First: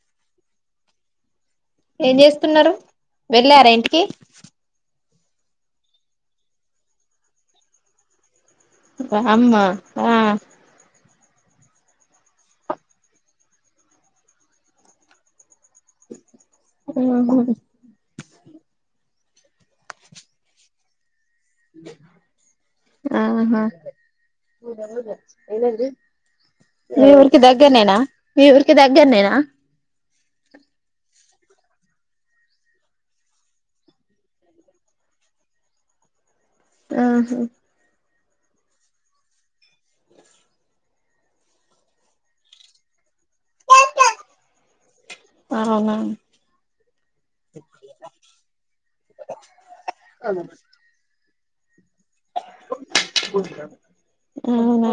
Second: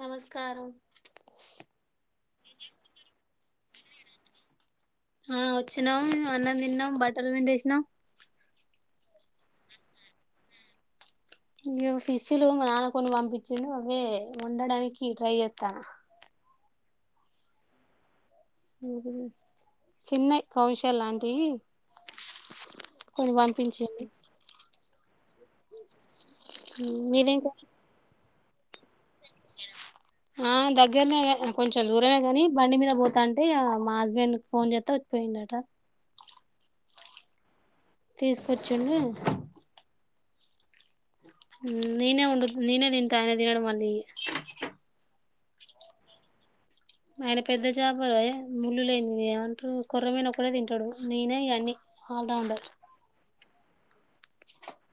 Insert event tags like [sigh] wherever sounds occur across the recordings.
నమస్కారం ఏం చేస్తున్నారు వెళ్ళారా ఇంటికి ఆ వచ్చినాం అన్నం తిన్నాం బట్టలు పిండేసినం వమ్మ ఆ ఇ ఫిష్లు మా నాన్న కొని పంపించండు అవే వండడానికి ట్రై చేస్తున్న ఉమ్మ్ చిన్నాయి కౌంశల్ లాంటి కొన్ని ఆహా పంపించింది మీ ఊరికి మీరేం కర్రీ దగ్గరనేేనా మీ ఊరికి దగ్గర నేనా ఆ దగ్గరనే కానీ కొంచెం దూరమే కానీ బండి మీద పోతాంటే మా హస్బెండ్ ఫోన్ చేస్తా వచ్చి పోయిండట ఆహా తీసుకొచ్చిండు నేనే ఓడు నేనే తింటా ఆయనా తినడు మళ్ళీ అవునా ఆయన పెద్ద చాపలు ముళ్ళు లేంది ఏమంటారు కుర్రమైను ఒకటే తింటాడు నేనే ఇవన్నీ అవునా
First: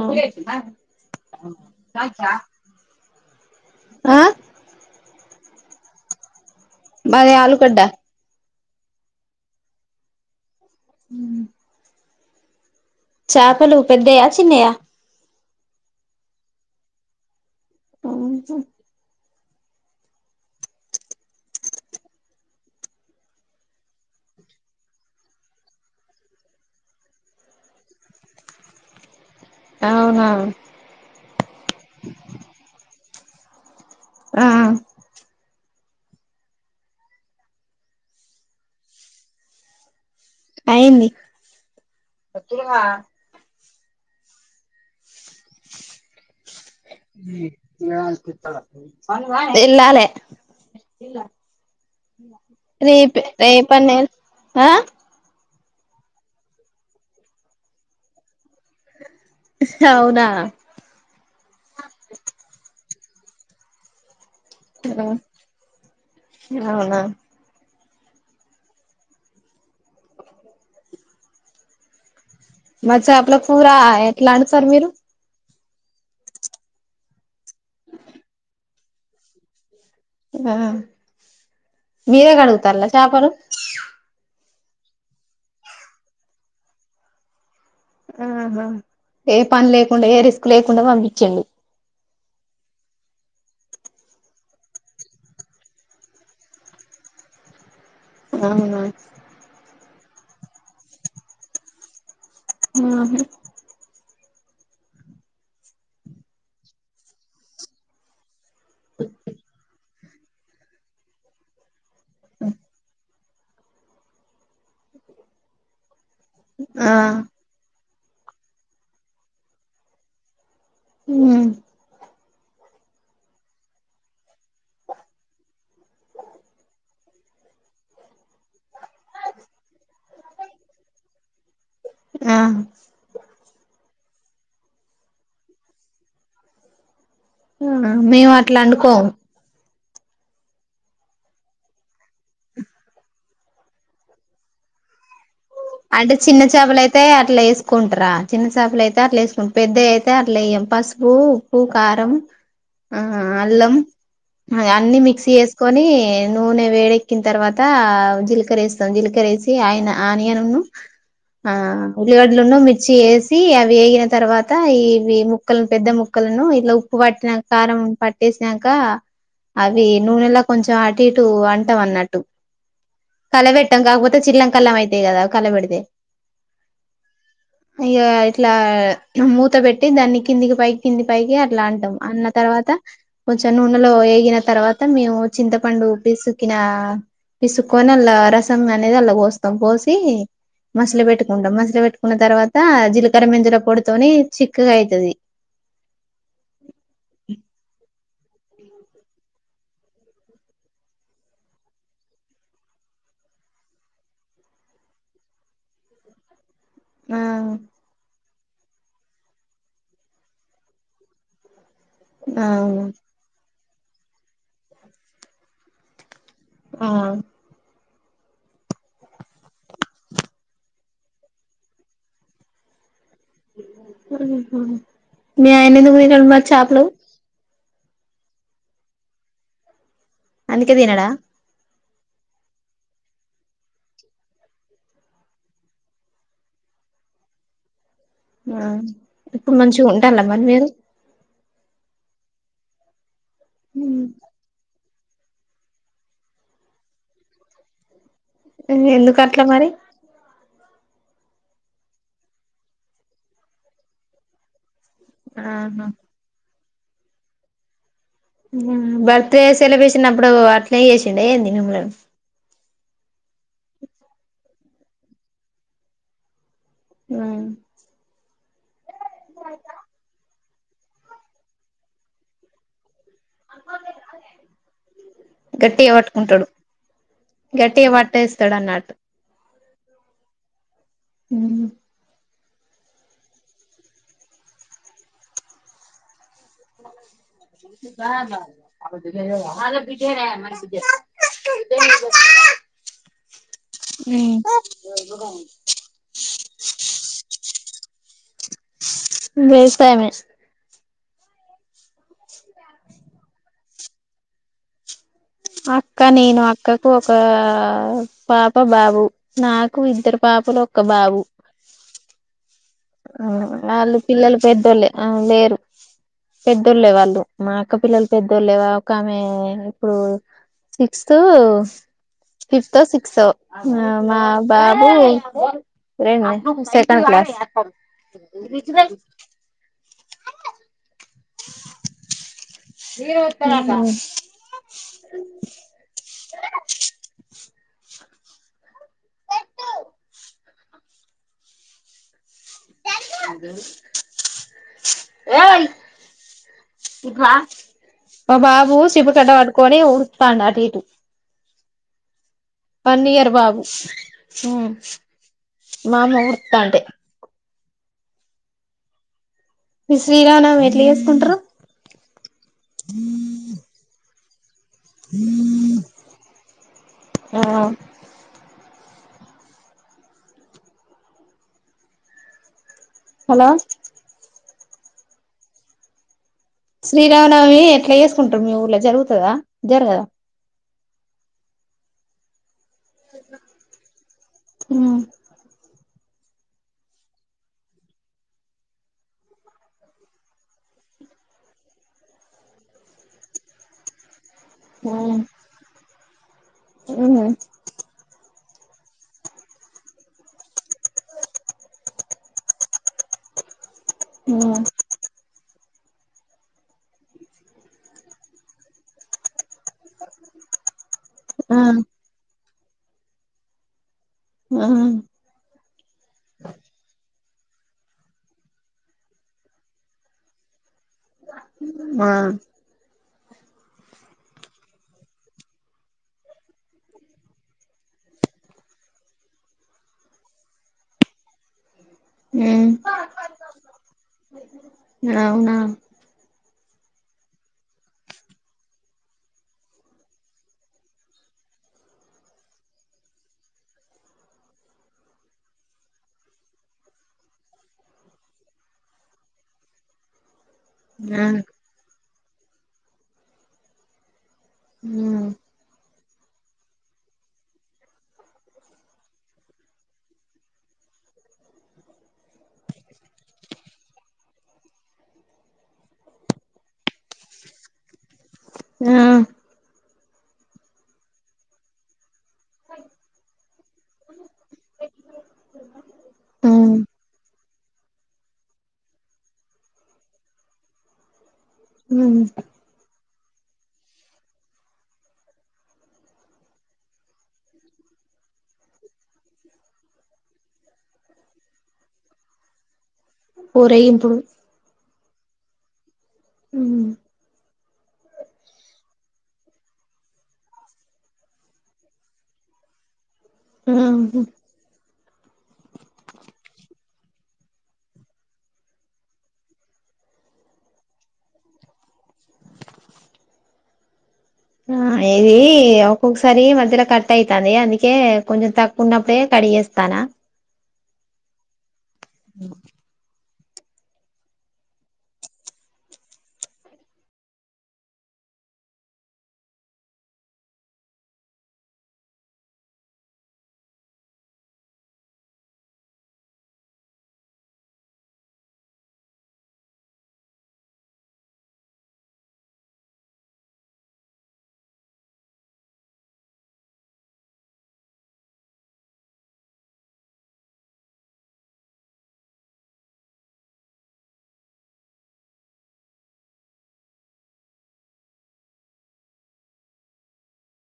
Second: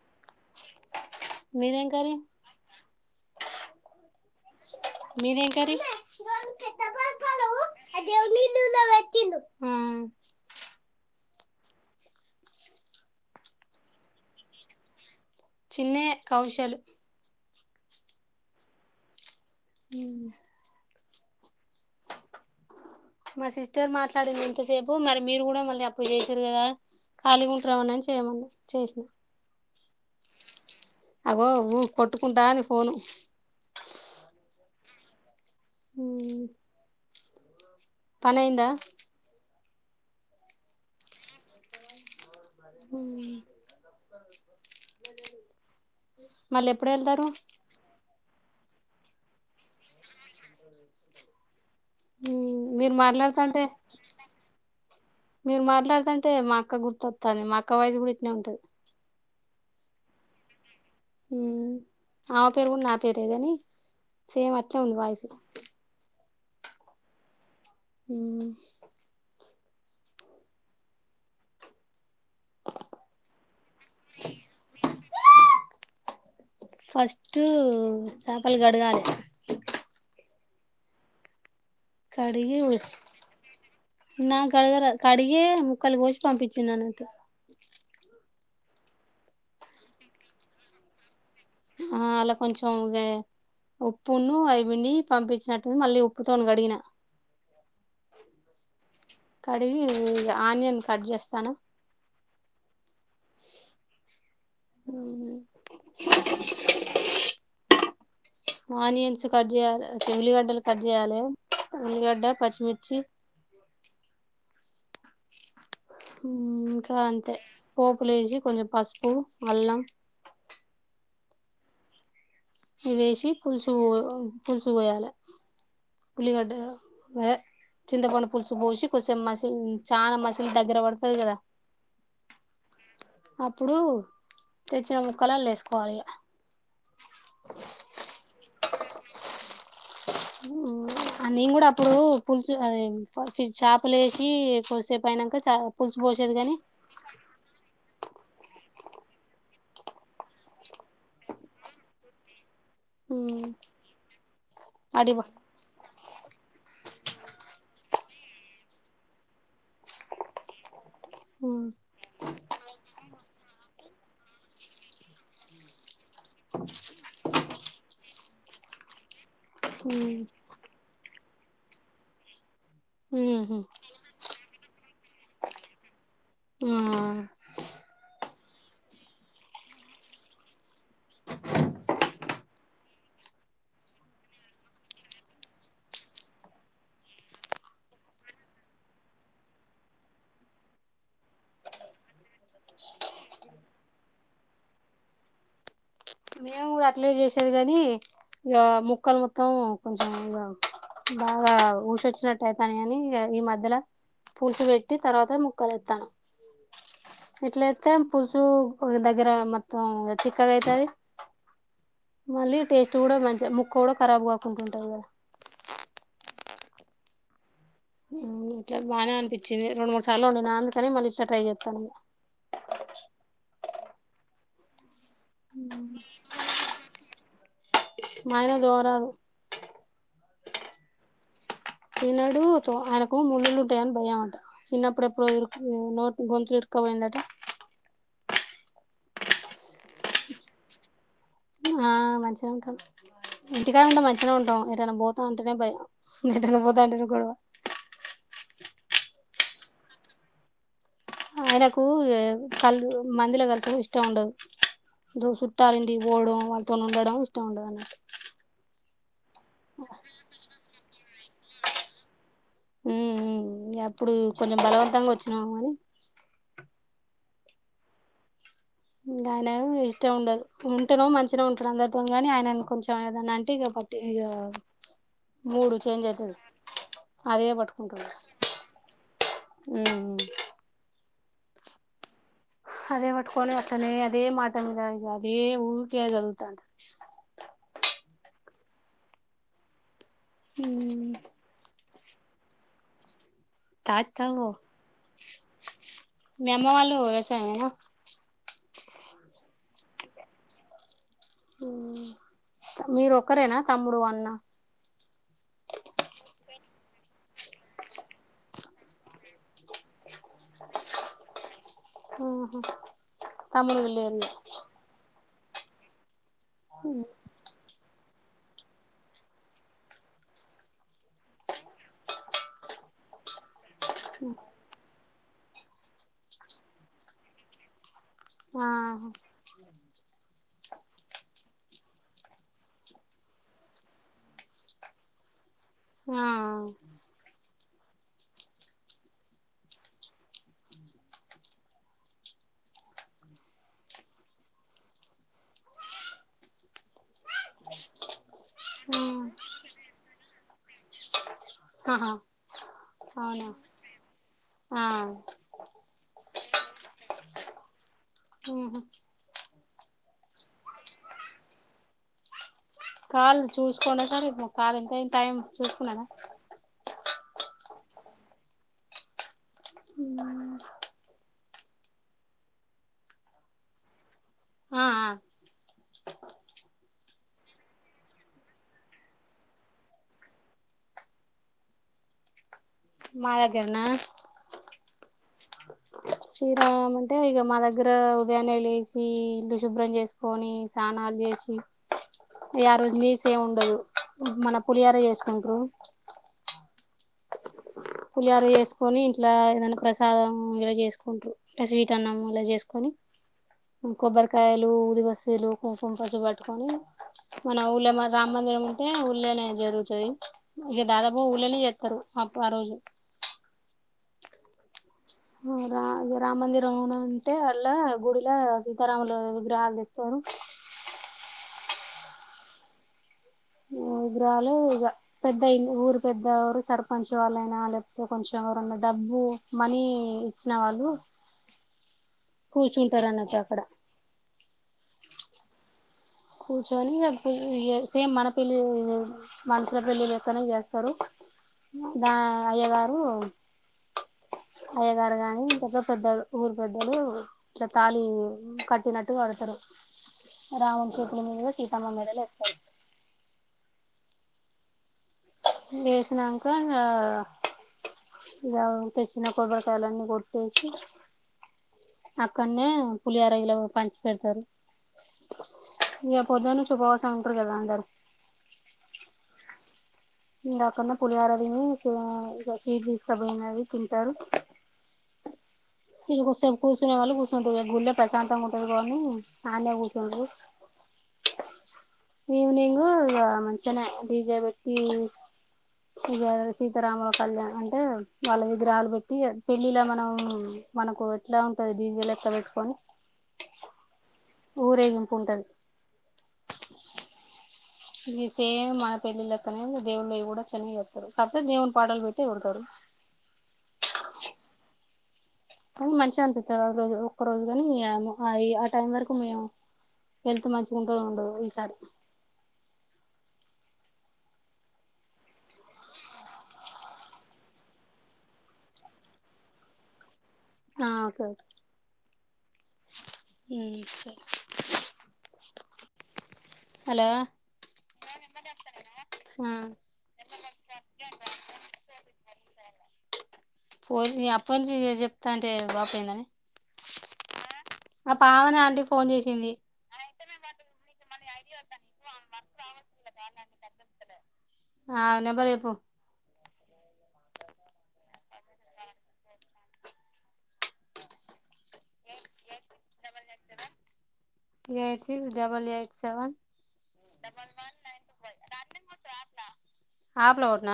మీదేం కర్రీ ఆ మీదేం కర్రీ మాది ఆళ్లగడ్డ ఆ ఉమ్మ్ చాపలు పెద్దయా చిన్నయా చిన్నయ్యే కౌశాలు ఆహా మ్మ్ మా సిస్టర్ మాట్లాడింది ఇంతసేపు మరి మీరు కూడా మళ్ళీ అప్పుడు చేసారు కదా ఖాళీగా ఉంటున్నామని చేయమన్న చేసిన అవునా అగ్గో అగ్గో కొట్టుకుంటా ఉంది ఫోను ఆ పనైందా అయింది మళ్ళీ ఎప్పుడు వెళ్తారు ఇ యాద్ ఎల్లాలే మీరు రేప్ మాట్లాడుతంటే రేపన్ ఎ మీరు మాట్లాడతంటే మా అక్క గుర్తొస్తాంది, మా అక్క వాయిసు కూడా ఇట్నే ఉంటది. హ్ అవునా ఆమె పేరు కూడా నా సేమ్ అట్లే ఉంది వాయిసు అవునా మ్మ్ మా చాపల కూర ఎట్లా అడు తారు మీరు ఫస్ట్ చేపల్ కడగాలే మీరే కడిగి కడుగుతాళ్ల చాపలు కడగరా కడిగే ముక్కలు కోసి పంపించింది అన్నట్టుగా ఆహా ఏ పని లేకుండా, ఏ రిస్క్ లేకుండా పంపించిండు. ఆ అలా కొంచం వే ఉప్పును అవి పిండి పంపించినట్టు మళ్ళీ ఉప్పుతోన్ కడిగిన అవును అయి ఆనియన్ కట్ జేస్సాను ఆహ అ ఆనియన్స్ కట్ చేయాలె చీ ఉల్లిగడ్డలు కట్ చేయాలె ఉల్లిగడ్డ పచ్చిమిర్చి హ్మ్ ఆ ఇంకా అంతే పోపులే వేసి కొంచెం పసుపు అల్లం హ్మ్ ఇవి వేసి పులుసు పులుసు పోయాలె ఉల్లిగడ్డ అదే చింతపండు పులుసు పోసి కొసెం మసిల్ చానా మసిల్ దగ్గర పడుతది కదా ఆహ్ అప్పుడు తెచ్చిన ముక్కలల్లేసుకోవాలి ఇగ మ్మ్ హ్ మేము అట్ల అండుకోం [unintelligible] ఆ నేను కూడా అప్పుడు పుల్చు అది ఫి చేపలే వేసి కొద్దిసేపు అయినంక చ పులుసు అంటే పోసేది చిన్న కాని చేపలు అయితే అట్ల వేసుకుంట్రా చిన్నసేపలు అయితే అట్లా వేసుకుం పెద్దవి అయితే అట్ల వేయం పసుపు ఉప్పు కారం ఆ అల్లం అన్నీ అడి మిక్సీ వేసుకొని ఎ నూనె వేడెక్కిన తర్వాత జీలకర్ర వేస్తాం జీలకర్రేసి అయిన ఆనియనును ఆ ఉల్లిగడ్లును మిర్చి వే సి అవి వేగిన తర్వాత ఇవి ముక్కలను పెద్ద ముక్కలను ఇట్లా ఉప్పు పట్టిన కారం ప ట్టేసినాంక అవి నూనెలా కొంచెం అటు ఇటు అంటవ్ అన్నట్టు కల వెట్టం కాకపోతే చిల్లం కళ్ళం అయితయి కదా కలబెడితే ఆ ఇగ ఇట్లా మూత పెట్టి దాన్ని కిందికి పైకి కింది, పైకి అట్లా అంటాం అన్న తర్వాత. కొంచ నూనెలో వేగిన తర్వాత మేము చింతపండు బిసిక్కిన పిసుక్కోని అల్లా రస అనేది అల్లా పోస్తాం పోసి మసలు పెట్టుకుంటాం. మసలు పెట్టుకున్న తర్వాత జీలకర్ర మెంజర పొడితోని చిక్కగా అయితది. మేము కూడా అట్లే చేసేది కాని ఇగ ముక్కలు మొత్తం కొంచం ఇంగ బాగా ఊషొచ్చినట్టు అయితనే అని ఈ మధ్యల పులుసు పెట్టి తర్వాత ముక్కలు ఎత్తాను ఆ ఇట్లయితే పులుసు దగ్గర మొత్తం చిక్కగా అయితిది ఆ మళ్ళీ టేస్ట్ కూడా మంచిగా ముక్క కూడా ఖరాబ్ కాకుంటుంటాది కదా ఆ మ్మ్ ఇట్లా బాగానే అనిపించింది రెండు మూడు సార్లు వండిన అందుకని మళ్ళీ ఇట్లా ట్రై చేత్తాండ స మీ ఆయన ఎందుకు తినడు మరి చేపలు మా ఆయన దోరాదు అందుకే తినడా తినడు అట్లా ఆయనకు ముళ్ళలు ఉంటాయని భయం అంట చిన్నప్పుడు ఎప్పుడో నోట్ గొంతు ఇర్కు పోయిందట మ్మ్ ఎప్పుడు నుంచొ ఉంటాన్ల మరి నిను ఆ మంచిగా ఉంటాం ఇంటికానే ఉంటే మంచిగానే ఉంటాం [unintelligible] బోత ఉంటానే భయం మ్మ్ ఎందుకు అట్లా మరి ఆయనకు ఎ కల్లు మందుల వరకు ఇష్టం ఉండదు ఇప్పుడు సుట్టాల ఆహా ఇంటికి పోవడం వాళ్ళతోను ఉండడం ఇష్టం ఉండదన్నట్టు బర్త్డే సెలబ్రేషన్ అప్పుడు అట్లే చేసిండ ఏంది మిమ్ములను మ్మ్ హ్మ్ ఇగ అప్పుడు కొంచెం బలవంతంగా వచ్చినారు మ్మ్ ఇంగ ఆయన ఇష్టం ఉండదు ఉంటనేమో మంచినే ఉంటడు అందరితోని గని ఆయన కొంచెం యాదన్న అంటే ఇగ పట్టి ఇగ మూడు గట్టిగా చేంజ్ అవుతాది పట్టుకుంటాడు గట్టిగా పట్టేస్తడు అన్నట్టు మ్మ్ ఎవరు అదే పట్టుకొని అట్లనే అదే మాట మీద ఇగ అదే ఊకె [unintelligible] తాంటడు తాత్ తావో మ్మ్ మీ అమ్మ వాళ్ళు వ్యవసాయమేనా వ్యవసాయమే మ్మ్ మీరు ఒకరేనా తమ్ముడు అన్న అక్క నేను అక్కకు ఒక పాప బాబు నాకు ఇద్దరు పా మధ్య లో ఒక బాబు ఆ వాళ్ళ పిల్లలు పెద్దోళ్లే ఆ లేరు పెద్దోళ్లే వాళ్ళు మా అక్క పిల్లల్ పెద్దోళ్లే వో ఒకామె ఇప్పుడు సిక్స్త్ ఫిఫ్త్ తో సిక్స్త్ తొ ఆ మా బాబు రెండు సెకండ్ క్లాస్ వినిపించాల ఆహా అవున ఆ ఆ ఏయ్ మా బాబు ఆ సిపురు కట్ట పట్టుకొని ఉడుత్తాండు అటు ఇటు ఆహా వన్ ఇయర్ అవునా బాబు ఆ మా అమ్మ ఉడుత్తంటె ఆహ మీరు శ్రీరామనవమి ఎట్లా చేసుకుంట్రు కాల్ చూసుకునే [unintelligible] కాల్ ఎంత అయిందో టైం చూసుకున్నాన ఆ హలో ఆఆ శ్రీరామనవమి ఎట్లా చేసుకుంటరు మీ ఊర్ల జరుగుతదా జరగదా మా దగ్గరనా ఉమ్ శ్రీరామమి అంటే ఇగ మా దగ్గర ఉదయాన్నే లేసి ఇల్లు శుభ్రం చేసుకొని స్నానాలు చేసి ఇగ ఆ రోజు నీస్ ఏం ఉండదు మన పులిహార చేసుకుంట్రూ ఉమ్ ఇగ అదే చేసుకొని ఇంట్ల ఏదన్న ప్రసాదం ఇలా చేసుకుంటు ఇగ స్వీట్ అన్నం ఇలా చేసుకొని కొబ్బరికాయలు ఊది బస్తీలు పసుం పసు పట్టుకొని మన ఊళ్ళ మో రామందిరం ఉంటే ఊళ్ళేనే జరుగుతది ఇగ దాదాపు ఊళ్ళనే చేత్తరు ఆప్ ఆ రోజు ఆ రా రామ మందిరం అంటే అళ్ళ గుడిలా సీతారాముల విగ్రహాలు తెస్తారు ఆ విగ్రాలు పెద్దయి ఊరు పెద్దరు సర్పంచ్ వాళ్ళయినా లేకపోతే కొంచెం ఎవరన్నా డబ్బు మనీ ఇచ్చిన వాళ్ళు కూర్చుంటారూ అన్నట్టు అక్కడ అవునా కూర్చొని సేమ్ మన పెళ్లి మనుషుల పెళ్లి లెక్కనే చేస్తారు దా అయ్య గారు అయ్యగారు గాని పెద్ద పెద్దలు ఊరు పెద్దలు ఇలా తాళి కట్టినట్టు కడతారు రాముని చతుల ఆ మీదగా సీతామ్మ మేడలో ఎస్తారు హ లేసినాంక ఇగ తెచ్చిన కోబరికాయాలన్ని కొట్టేసి అక్కనే పులిహోరా గిల పంచి పెడతారు ఇగ పొద్దనుంచి ఉపవాసం ఉంటారు కదా అందరు ఆ ఇందకనే పులిహోర తిని [unintelligible] ఇంకా స్వీట్ తీసుకపోయినది తింటరు ఇంకా కొద్ది సేపు జూన్ ఉమ్ వాళ్ళు కూసు ఇగ గుల్లే ప్రశాంతంగా ఉంటది కాద అని అన్నే కుసుంటా ఈవెనింగ్ మంచిగానే డీజీ పేట్టి సీతారాముల కళ్యాణ్ అంటే వాళ్ళ విగ్రహాలు పెట్టి పెళ్ళిలా మనం మనకు ఎట్లా ఉంటది డీజె లెక్క పెట్టుకొని ఊరేగింపుడు ఊరేగింపు ఉంటది ఉ ఇది సేమ్ మన పెళ్ళిళక్కనే దేవుళ్ళవి కూడా అట్లనే చేస్తారు కాకపోతే దేవుని పాటలు పెట్టీ ఎగురుతారు ఆ అనీ మంచిగా అనిపితది ఆ రోజు ఒక్క రోజు కాని ఆ టైం వరకు మేము హెల్త్ మంచిగా ఉంటందొ ఉండదొ ఈసారి ఆ ఇది ఒక్కొక్కసారి మధ్యలో కట్ అయితుంది అందుకే కొంచెం తక్కు ఉన్నప్పుడే కట్ కడిచేస్తాన ఆ ఓకే ఓకే అ ఉమ్ సరె హలా అ ఓర్ని అప్పంచి జెప్తాంటే బాపయిందని అ పావని ఆంటీ ఫోన్ జేశింది ఆ నంబరెప్పు eight six double eight seven యప్ల కొట్న